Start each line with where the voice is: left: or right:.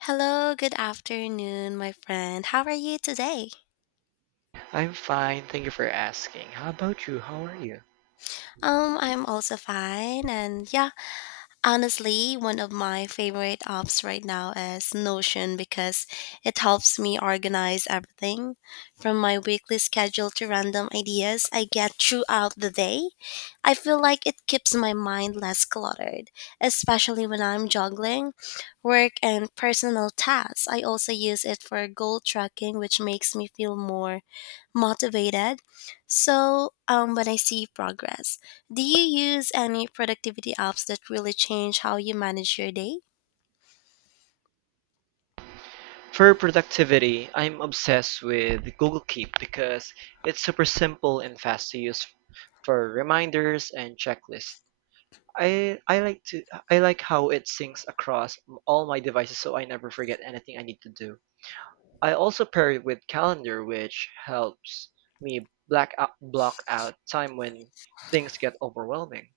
left: Hello, good afternoon, my friend. How are you today?
right: I'm fine, thank you for asking. How about you? How are you?
left: I'm also fine, and yeah, honestly, one of my favorite apps right now is Notion because it helps me organize everything from my weekly schedule to random ideas I get throughout the day. I feel like it keeps my mind less cluttered, especially when I'm juggling work and personal tasks. I also use it for goal tracking, which makes me feel more motivated. So, when I see progress, do you use any productivity apps that really change how you manage your day?
right: For productivity, I'm obsessed with Google Keep because it's super simple and fast to use for reminders and checklists. I I like to I like how it syncs across all my devices so I never forget anything I need to do. I also pair it with calendar which helps me block out time when things get overwhelming.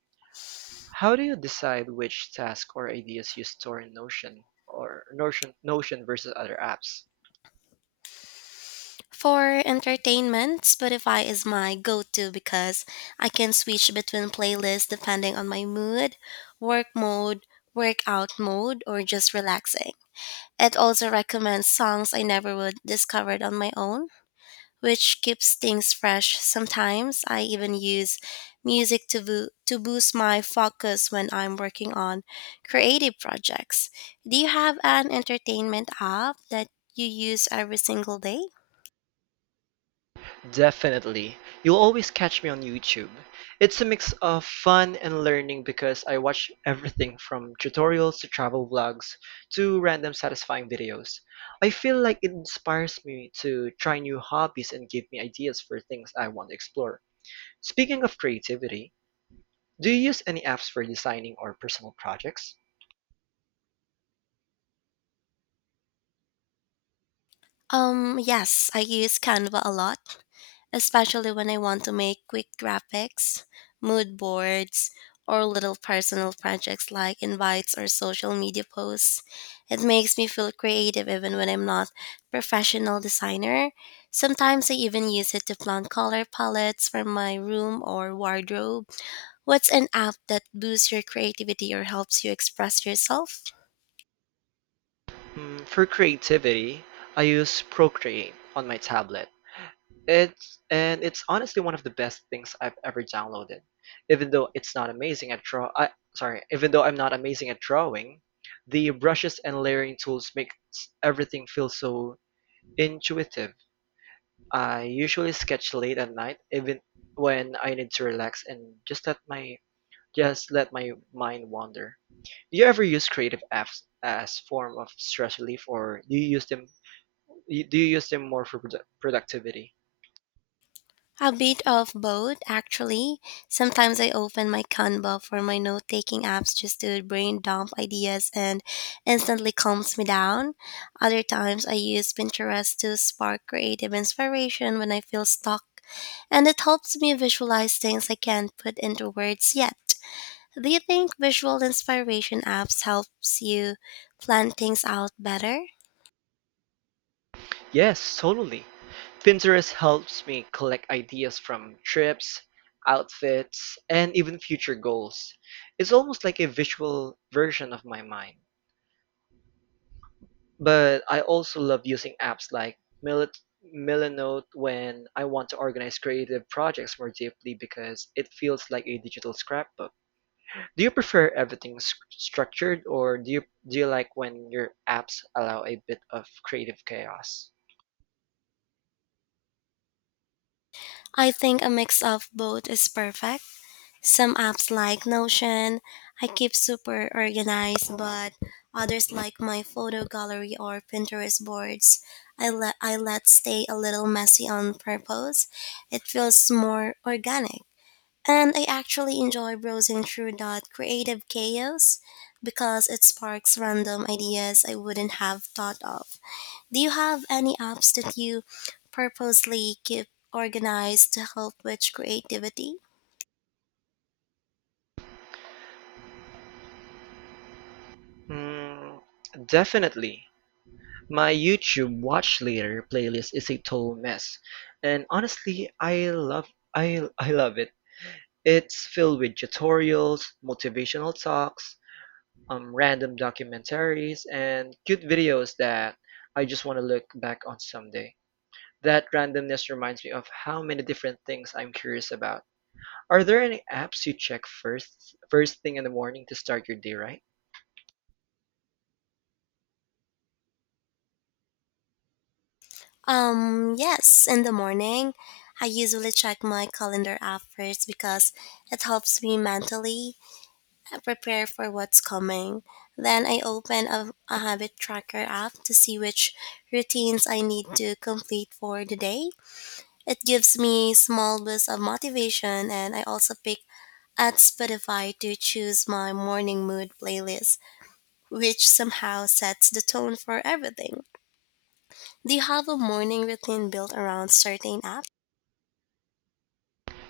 right: How do you decide which tasks or ideas you store in Notion or Notion versus other apps?
left: For entertainment, Spotify is my go to because I can switch between playlists depending on my mood, work mode, workout mode, or just relaxing. It also recommends songs I never would discovered on my own, which keeps things fresh. Sometimes I even use music to boost my focus when I'm working on creative projects. Do you have an entertainment app that you use every single day?
right: Definitely. You'll always catch me on YouTube. It's a mix of fun and learning because I watch everything from tutorials to travel vlogs to random satisfying videos. I feel like it inspires me to try new hobbies and give me ideas for things I want to explore. Speaking of creativity, do you use any apps for designing or personal projects?
left: Yes, I use Canva a lot, especially when I want to make quick graphics, mood boards, or little personal projects like invites or social media posts. It makes me feel creative even when I'm not professional designer. Sometimes I even use it to plan color palettes for my room or wardrobe. What's an app that boosts your creativity or helps you express yourself?
right: Mm, for creativity, I use Procreate on my tablet. It's honestly one of the best things I've ever downloaded. Even though it's not amazing at draw, I, sorry, Even though I'm not amazing at drawing, the brushes and layering tools make everything feel so intuitive. I usually sketch late at night, even when I need to relax and just let my just let my mind wander. Do you ever use creative apps as form of stress relief, or do you use them more for productivity?
left: A bit of both, actually. Sometimes I open my Canva for my note taking apps just to brain dump ideas and instantly calms me down. Other times I use Pinterest to spark creative inspiration when I feel stuck, and it helps me visualize things I can't put into words yet. Do you think visual inspiration apps helps you plan things out better?
right: Yes, totally. Pinterest helps me collect ideas from trips, outfits, and even future goals. It's almost like a visual version of my mind. But I also love using apps like Millet Millenote when I want to organize creative projects more deeply because it feels like a digital scrapbook. Do you prefer everything structured or do you like when your apps allow a bit of creative chaos?
left: I think a mix of both is perfect. Some apps like Notion, I keep super organized, but others like my photo gallery or Pinterest boards, I let stay a little messy on purpose. It feels more organic. And I actually enjoy browsing through that creative chaos because it sparks random ideas I wouldn't have thought of. Do you have any apps that you purposely keep organized to help with creativity?
right: Mm, definitely. My YouTube Watch Later playlist is a total mess, and honestly, I love it. It's filled with tutorials, motivational talks, random documentaries, and cute videos that I just want to look back on someday. That randomness reminds me of how many different things I'm curious about. Are there any apps you check first thing in the morning to start your day right?
left: Yes, in the morning, I usually check my calendar app first because it helps me mentally prepare for what's coming. Then I open a habit tracker app to see which routines I need to complete for the day. It gives me small boosts of motivation and I also pick at Spotify to choose my morning mood playlist which somehow sets the tone for everything. Do you have a morning routine built around certain apps?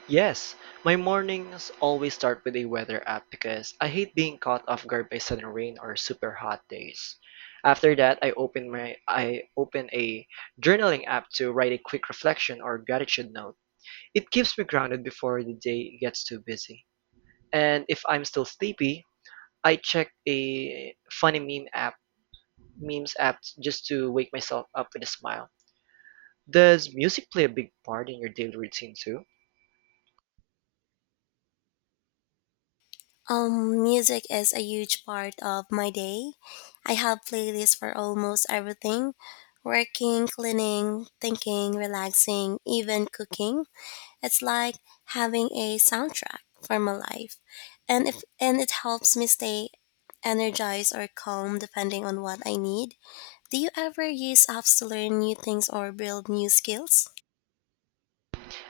right: Yes, my mornings always start with a weather app because I hate being caught off guard by sudden rain or super hot days. After that, I open a journaling app to write a quick reflection or gratitude note. It keeps me grounded before the day gets too busy. And if I'm still sleepy, I check a memes app just to wake myself up with a smile. Does music play a big part in your daily routine too?
left: Music is a huge part of my day. I have playlists for almost everything: working, cleaning, thinking, relaxing, even cooking. It's like having a soundtrack for my life. And if and it helps me stay energized or calm depending on what I need. Do you ever use apps to learn new things or build new skills?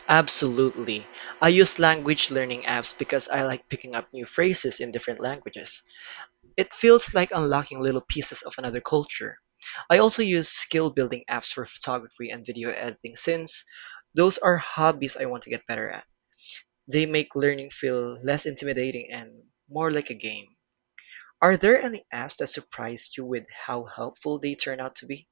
right: Absolutely. I use language learning apps because I like picking up new phrases in different languages. It feels like unlocking little pieces of another culture. I also use skill building apps for photography and video editing since those are hobbies I want to get better at. They make learning feel less intimidating and more like a game. Are there any apps that surprised you with how helpful they turn out to be?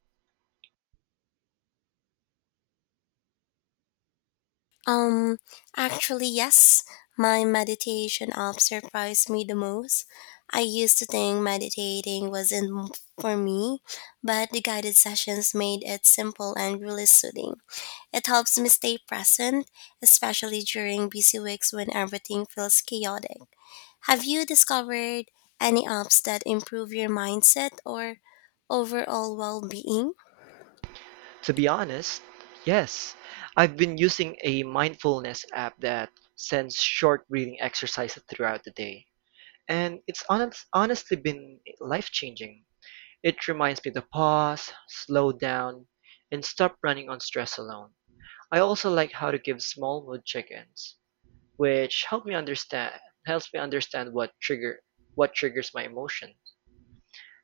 left: Um, Actually, yes, my meditation app surprised me the most. I used to think meditating wasn't m- for me, but the guided sessions made it simple and really soothing. It helps me stay present, especially during busy weeks when everything feels chaotic. Have you discovered any apps that improve your mindset or overall well being?
right: To be honest, yes. I've been using a mindfulness app that sends short breathing exercises throughout the day, and honestly been life-changing. It reminds me to pause, slow down, and stop running on stress alone. I also like how to give small mood check-ins which helped me understand helps me understand what triggers my emotion.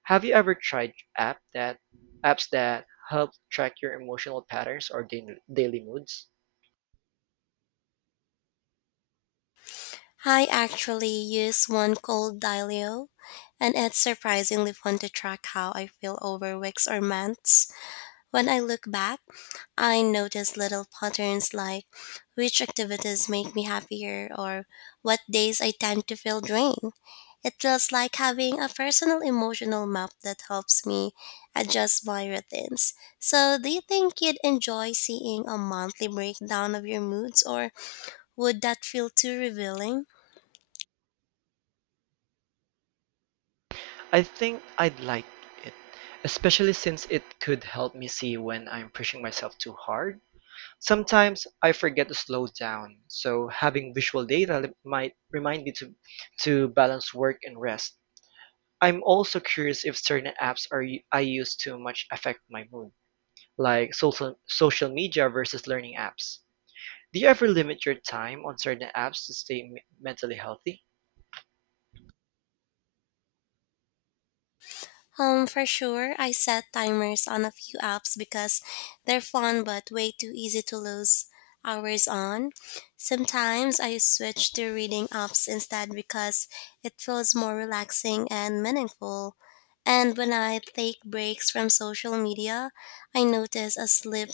right: Have you ever tried apps that help track your emotional patterns or daily moods?
left: I actually use one called Dialio, and it's surprisingly fun to track how I feel over weeks or months. When I look back, I notice little patterns like which activities make me happier or what days I tend to feel drained. It feels like having a personal emotional map that helps me adjust my routines. So, do you think you'd enjoy seeing a monthly breakdown of your moods, or would that feel too revealing?
right: I think I'd like it, especially since it could help me see when I'm pushing myself too hard. Sometimes I forget to slow down, so having visual data might remind me to balance work and rest. I'm also curious if certain apps are I use too much affect my mood. Like social media versus learning apps. Do you ever limit your time on certain apps to stay mentally healthy?
left: For sure, I set timers on a few apps because they're fun but way too easy to lose hours on. Sometimes I switch to reading apps instead because it feels more relaxing and meaningful. And when I take breaks from social media, I notice a sleep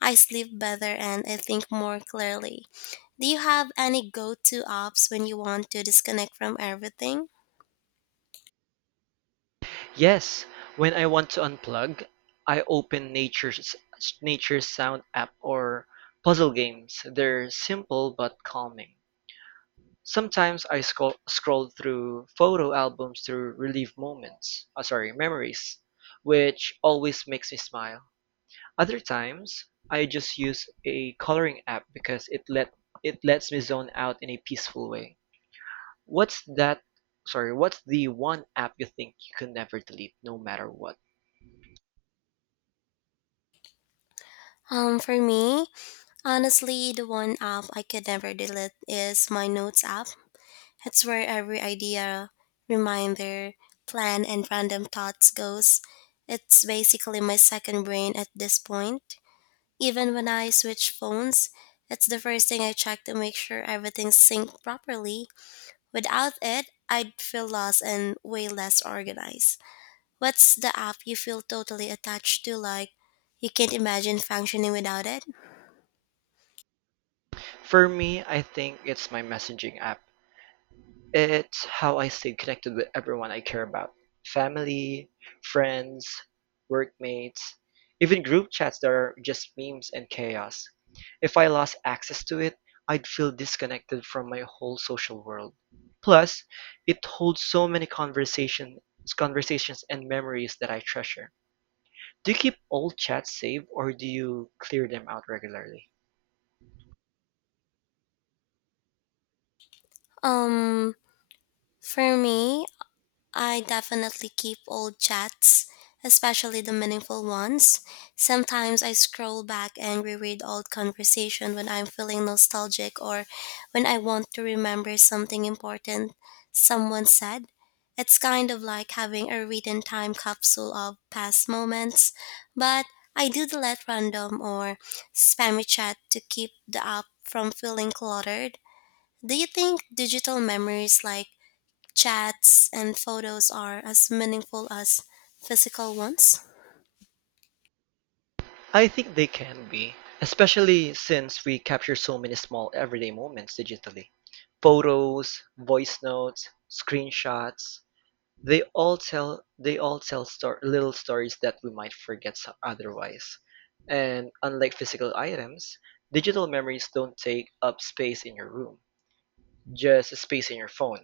left: I sleep better and I think more clearly. Do you have any go-to apps when you want to disconnect from everything?
right: Yes, when I want to unplug, I open nature's sound app or puzzle games. They're simple but calming. Sometimes I scroll through photo albums to relive memories, which always makes me smile. Other times, I just use a coloring app because it lets me zone out in a peaceful way. What's that? What's the one app you think you can never delete no matter what?
left: For me, honestly, the one app I could never delete is my notes app. It's where every idea, reminder, plan, and random thoughts goes. It's basically my second brain at this point. Even when I switch phones, it's the first thing I check to make sure everything's synced properly. Without it, I'd feel lost and way less organized. What's the app you feel totally attached to, like you can't imagine functioning without it?
right: For me, I think it's my messaging app. It's how I stay connected with everyone I care about: family, friends, workmates, even group chats that are just memes and chaos. If I lost access to it, I'd feel disconnected from my whole social world. Plus, it holds so many conversations and memories that I treasure. Do you keep old chats saved or do you clear them out regularly?
left: Um for me, I definitely keep old chats, especially the meaningful ones. Sometimes I scroll back and reread old conversation when I'm feeling nostalgic or when I want to remember something important someone said. It's kind of like having a written time capsule of past moments, but I do delete random or spammy chat to keep the app from feeling cluttered. Do you think digital memories like chats and photos are as meaningful as physical ones?
right: I think they can be, especially since we capture so many small everyday moments digitally. Photos, voice notes, screenshots, they all tell little stories that we might forget otherwise. And unlike physical items, digital memories don't take up space in your room, just space in your phone.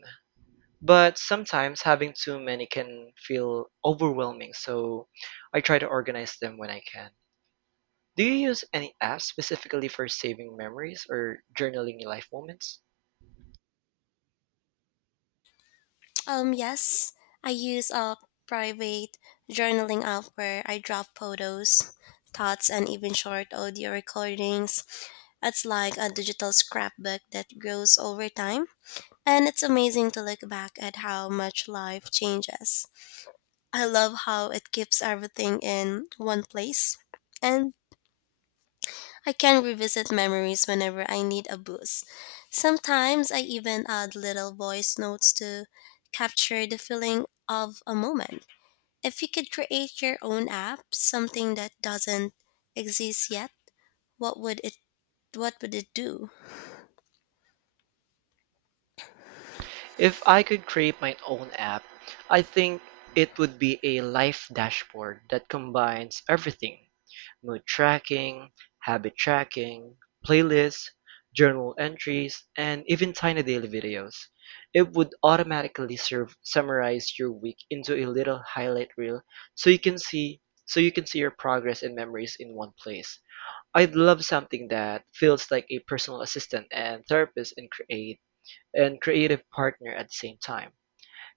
right: But sometimes having too many can feel overwhelming, so I try to organize them when I can. Do you use any app specifically for saving memories or journaling life moments?
left: Yes, I use a private journaling app where I drop photos, thoughts, and even short audio recordings. It's like a digital scrapbook that grows over time. And it's amazing to look back at how much life changes. I love how it keeps everything in one place. And I can revisit memories whenever I need a boost. Sometimes I even add little voice notes to capture the feeling of a moment. If you could create your own app, something that doesn't exist yet, what would it what would it do?
right: If I could create my own app, I think it would be a life dashboard that combines everything: mood tracking, habit tracking, playlists, journal entries, and even tiny daily videos. It would automatically summarize your week into a little highlight reel so you can see your progress and memories in one place. I'd love something that feels like a personal assistant and therapist and creative partner at the same time.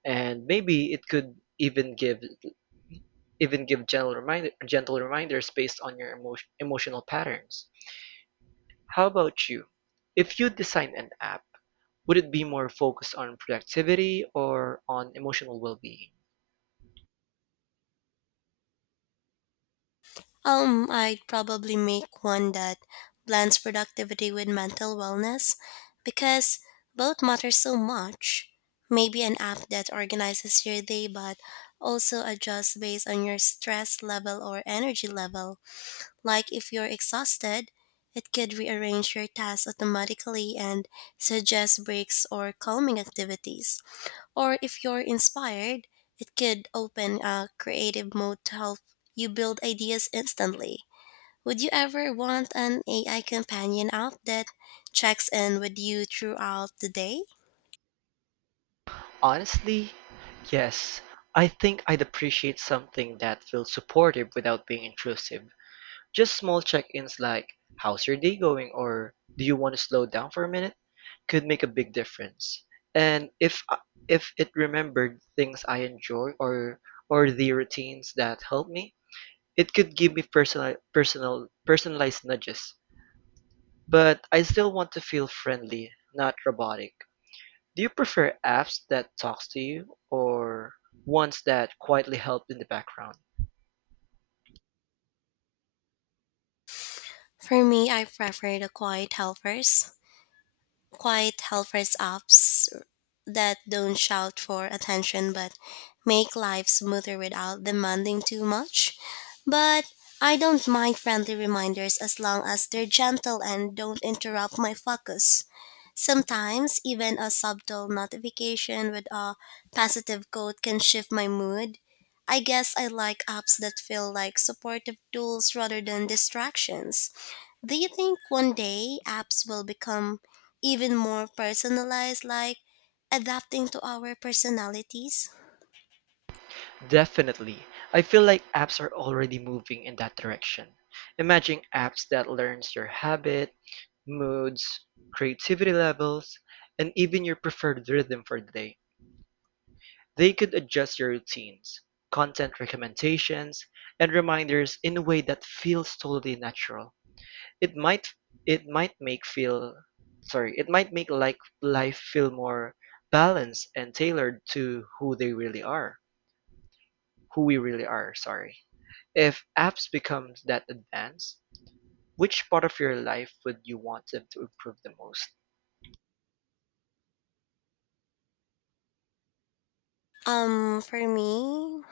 right: And maybe it could even give even give gentle reminders based on your emotional patterns. How about you? If you design an app, would it be more focused on productivity or on emotional well-being?
left: I'd probably make one that blends productivity with mental wellness because both matter so much. Maybe an app that organizes your day but also adjusts based on your stress level or energy level. Like if you're exhausted, it could rearrange your tasks automatically and suggest breaks or calming activities. Or if you're inspired, it could open a creative mode to help you build ideas instantly. Would you ever want an AI companion app that checks in with you throughout the day?
right: Honestly, yes. I think I'd appreciate something that feels supportive without being intrusive. Just small check-ins like "How's your day going?" or "Do you want to slow down for a minute?" could make a big difference. And if it remembered things I enjoy or the routines that help me, it could give me personalized nudges. But I still want to feel friendly, not robotic. Do you prefer apps that talks to you or ones that quietly help in the background?
left: For me, I prefer the quiet helpers. Quiet helpers apps that don't shout for attention but make life smoother without demanding too much. But I don't mind friendly reminders as long as they're gentle and don't interrupt my focus. Sometimes, even a subtle notification with a positive quote can shift my mood. I guess I like apps that feel like supportive tools rather than distractions. Do you think one day apps will become even more personalized, like adapting to our personalities?
right: Definitely. I feel like apps are already moving in that direction. Imagine apps that learns your habit, moods, creativity levels, and even your preferred rhythm for the day. They could adjust your routines, content recommendations, and reminders in a way that feels totally natural. It might it might make feel it might make like life feel more balanced and tailored to who we really are, sorry. If apps become that advanced, which part of your life would you want them to improve the most?
left: For me,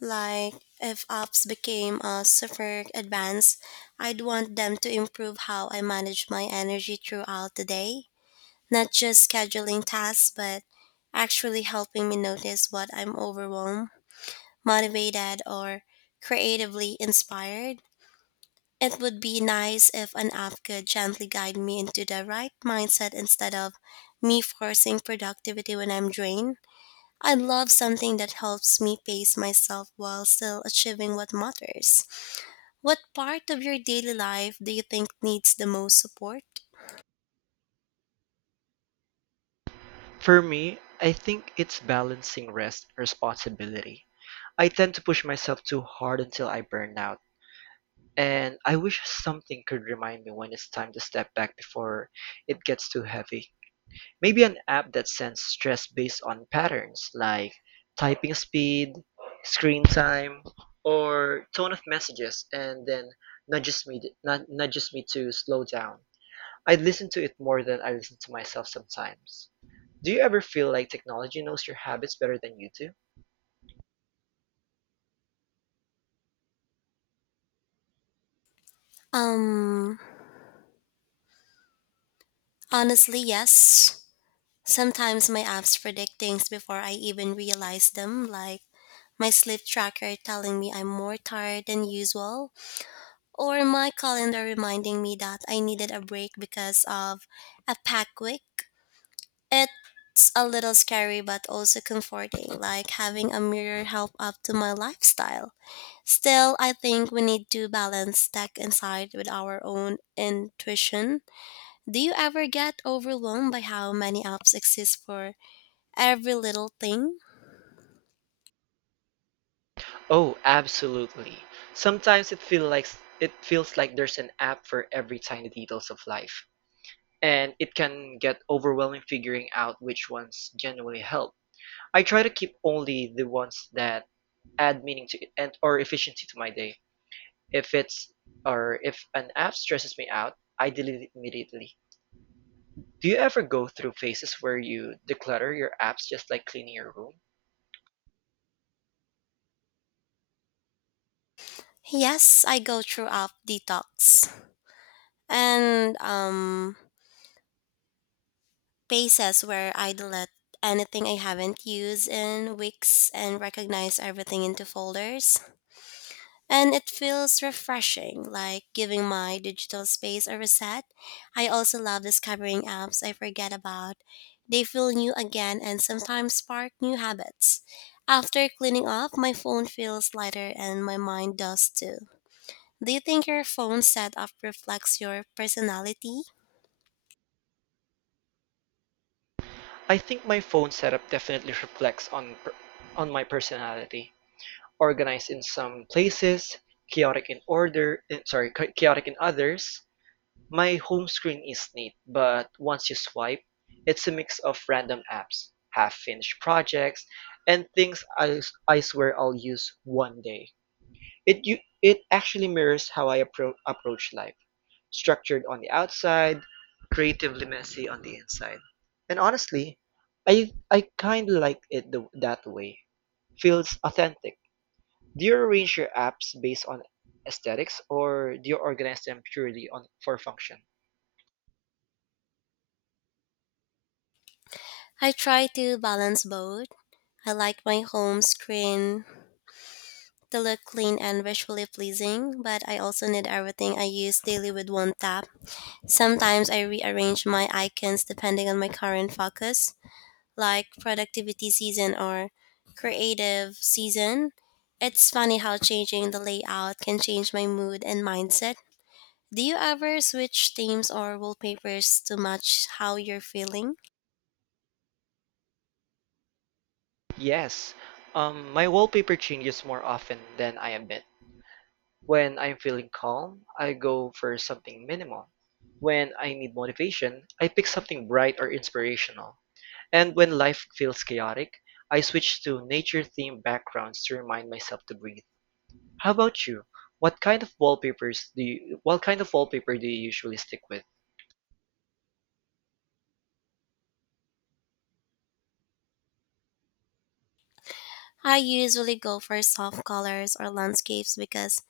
left: like if apps became super advanced, I'd want them to improve how I manage my energy throughout the day. Not just scheduling tasks, but actually helping me notice what I'm overwhelmed, motivated, or creatively inspired. It would be nice if an app could gently guide me into the right mindset instead of me forcing productivity when I'm drained. I love something that helps me pace myself while still achieving what matters. What part of your daily life do you think needs the most support?
right: For me, I think it's balancing rest and responsibility. I tend to push myself too hard until I burn out, and I wish something could remind me when it's time to step back before it gets too heavy. Maybe an app that sends stress based on patterns like typing speed, screen time, or tone of messages and then nudges me to slow down. I listen to it more than I listen to myself sometimes. Do you ever feel like technology knows your habits better than you do?
left: Um, Honestly, yes. Sometimes my apps predict things before I even realize them, like my sleep tracker telling me I'm more tired than usual, or my calendar reminding me that I needed a break because of a pack week. It's a little scary but also comforting, like having a mirror help up to my lifestyle. Still, I think we need to balance tech inside with our own intuition. Do you ever get overwhelmed by how many apps exist for every little thing?
right: Oh, absolutely. Sometimes it feels like there's an app for every tiny details of life, and it can get overwhelming figuring out which ones genuinely help. I try to keep only the ones that add meaning to and or efficiency to my day. If it's or if an app stresses me out, I delete it immediately. Do you ever go through phases where you declutter your apps just like cleaning your room?
left: Yes, I go through app detox and phases where I delete anything I haven't used in weeks and recognize everything into folders. And it feels refreshing, like giving my digital space a reset. I also love discovering apps I forget about. They feel new again and sometimes spark new habits. After cleaning up, my phone feels lighter and my mind does too. Do you think your phone setup reflects your personality?
right: I think my phone setup definitely reflects on my personality. Organized in some places, chaotic in order, eh, sorry, cha- chaotic in others. My home screen is neat, but once you swipe, it's a mix of random apps, half-finished projects, and things I swear I'll use one day. It actually mirrors how I approach life. Structured on the outside, creatively messy on the inside. And honestly, I kind of like that way. Feels authentic. Do you arrange your apps based on aesthetics or do you organize them purely on for function?
left: I try to balance both. I like my home screen to look clean and visually pleasing, but I also need everything I use daily with one tap. Sometimes I rearrange my icons depending on my current focus, like productivity season or creative season. It's funny how changing the layout can change my mood and mindset. Do you ever switch themes or wallpapers to match how you're feeling?
right: Yes, my wallpaper changes more often than I admit. When I'm feeling calm, I go for something minimal. When I need motivation, I pick something bright or inspirational. And when life feels chaotic, I switch to nature themed backgrounds to remind myself to breathe. How about you? What kind of wallpaper do you usually stick with?
left: I usually go for soft colors or landscapes because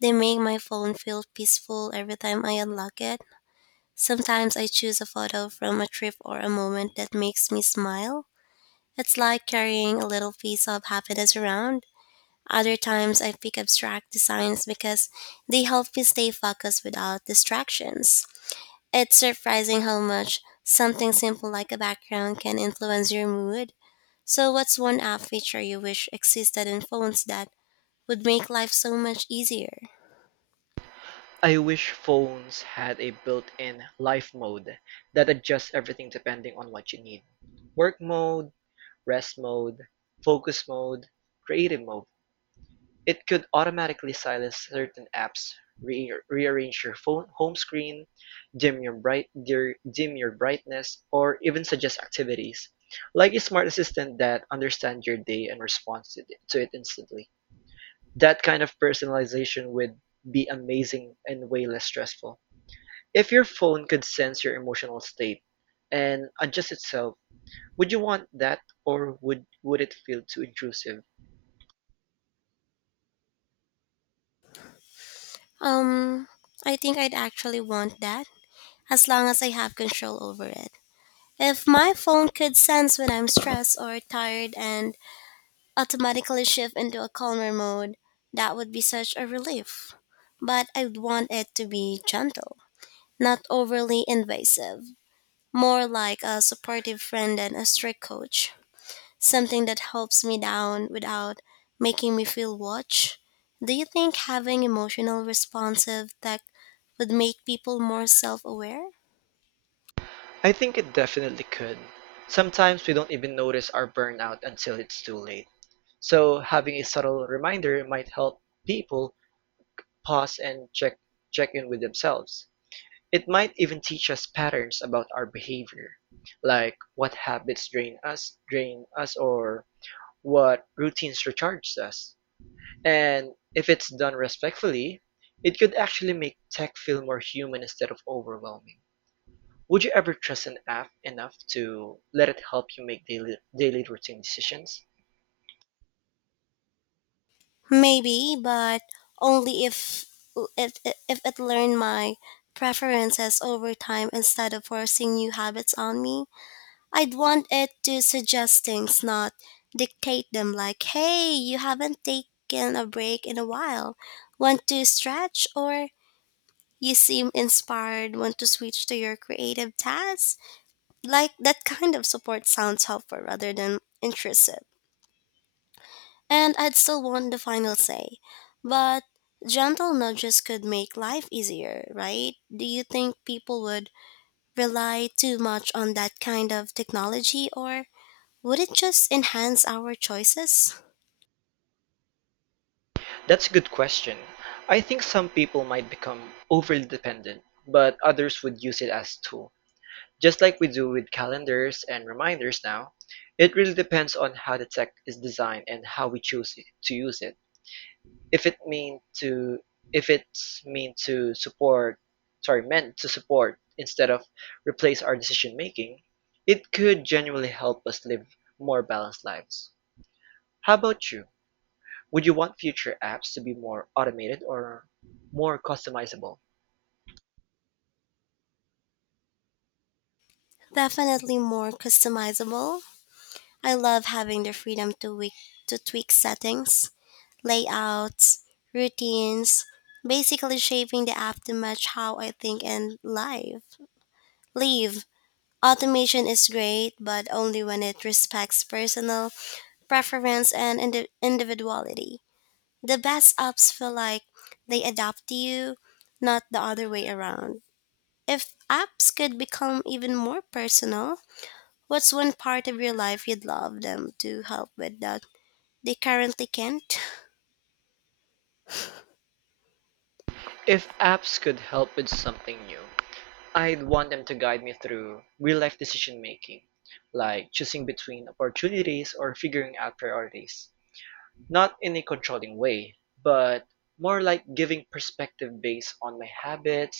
left: they make my phone feel peaceful every time I unlock it. Sometimes I choose a photo from a trip or a moment that makes me smile. It's like carrying a little piece of happiness around. Other times I pick abstract designs because they help me stay focused without distractions. It's surprising how much something simple like a background can influence your mood. So, what's one app feature you wish existed in phones that would make life so much easier?
right: I wish phones had a built-in life mode that adjusts everything depending on what you need: work mode, rest mode, focus mode, creative mode. It could automatically silence certain apps, rearrange your phone home screen, dim your bright dim your brightness, or even suggest activities, like a smart assistant that understands your day and responds to it instantly. That kind of personalization would be amazing and way less stressful. If your phone could sense your emotional state and adjust itself, would you want that or would it feel too intrusive?
left: Um, I think I'd actually want that as long as I have control over it. If my phone could sense when I'm stressed or tired and automatically shift into a calmer mode, that would be such a relief. But I'd want it to be gentle, not overly invasive, more like a supportive friend than a strict coach, something that helps me down without making me feel watched. Do you think having emotional responsive tech would make people more self aware?
right: I think it definitely could. Sometimes we don't even notice our burnout until it's too late. So having a subtle reminder might help people pause and check in with themselves. It might even teach us patterns about our behavior, like what habits drain us or what routines recharge us. And if it's done respectfully, it could actually make tech feel more human instead of overwhelming. Would you ever trust an app enough to let it help you make daily routine decisions?
left: Maybe, but only if it learned my preferences over time instead of forcing new habits on me. I'd want it to suggest things, not dictate them, like, "Hey, you haven't taken a break in a while. Want to stretch?" Or, "You seem inspired, want to switch to your creative tasks?" Like that kind of support sounds helpful rather than intrusive. And I'd still want the final say. But gentle nudges could make life easier, right? Do you think people would rely too much on that kind of technology, or would it just enhance our choices?
right: That's a good question. I think some people might become overly dependent, but others would use it as a tool. Just like we do with calendars and reminders now, it really depends on how the tech is designed and how we choose to use it. if it mean to if it's mean to support sorry meant to support instead of replace our decision making, it could genuinely help us live more balanced lives. How about you, would you want future apps to be more automated or more customizable?
left: Definitely more customizable. I love having the freedom to tweak settings, layouts, routines, basically shaping the app to match how I think and live. Leave. Automation is great, but only when it respects personal preference and individuality. The best apps feel like they adapt to you, not the other way around. If apps could become even more personal, what's one part of your life you'd love them to help with that they currently can't?
right: If apps could help with something new, I'd want them to guide me through real life decision making, like choosing between opportunities or figuring out priorities. Not in a controlling way, but more like giving perspective based on my habits,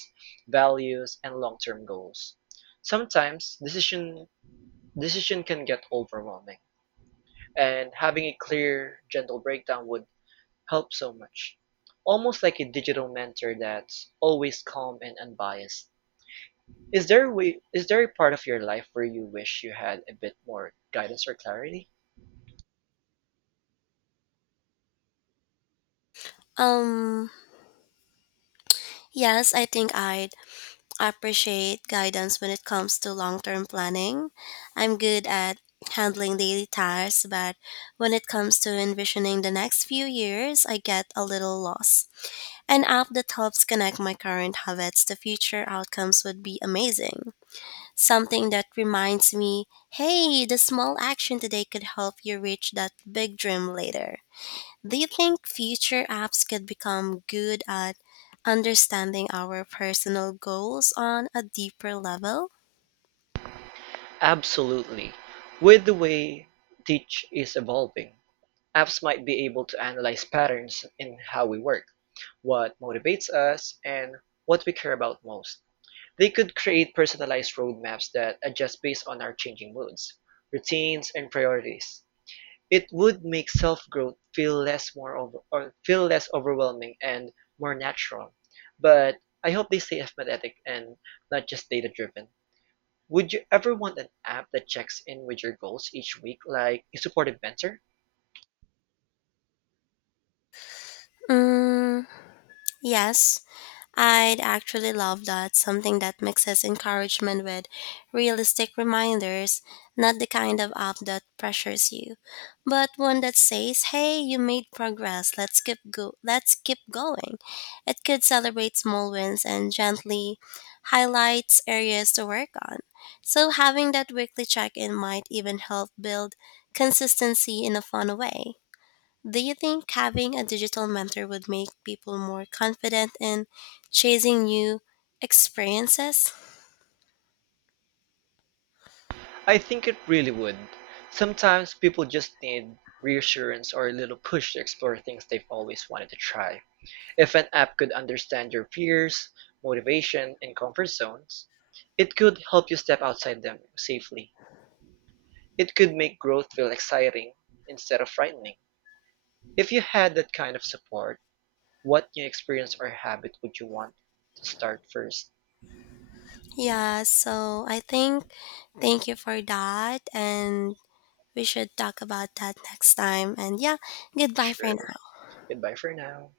right: values, and long-term goals. Sometimes decision can get overwhelming, and having a clear, gentle breakdown would help so much. Almost like a digital mentor that's always calm and unbiased. Is there a part of your life where you wish you had a bit more guidance or clarity?
left: Um, yes, I think I'd appreciate guidance when it comes to long term planning. I'm good at handling daily tasks, but when it comes to envisioning the next few years, I get a little lost. An app that helps connect my current habits to future outcomes would be amazing. Something that reminds me, "Hey, the small action today could help you reach that big dream later." Do you think future apps could become good at understanding our personal goals on a deeper level?
right: Absolutely. With the way teach is evolving, apps might be able to analyze patterns in how we work, what motivates us, and what we care about most. They could create personalized roadmaps that adjust based on our changing moods, routines, and priorities. It would make self-growth feel less overwhelming and more natural. But I hope they stay empathetic and not just data-driven. Would you ever want an app that checks in with your goals each week, like a supportive mentor?
left: Mm, yes, I'd actually love that. Something that mixes encouragement with realistic reminders, not the kind of app that pressures you, but one that says, "Hey, you made progress. Let's keep go. Let's keep going." It could celebrate small wins and gently highlights areas to work on. So having that weekly check-in might even help build consistency in a fun way. Do you think having a digital mentor would make people more confident in chasing new experiences?
right: I think it really would. Sometimes people just need reassurance or a little push to explore things they've always wanted to try. If an app could understand your fears, motivation, and comfort zones, it could help you step outside them safely. It could make growth feel exciting instead of frightening. If you had that kind of support, what new experience or habit would you want to start first?
left: Yeah, so I think thank you for that and we should talk about that next time. And yeah, goodbye for
right: Sure.
left: now.
right: Goodbye for now.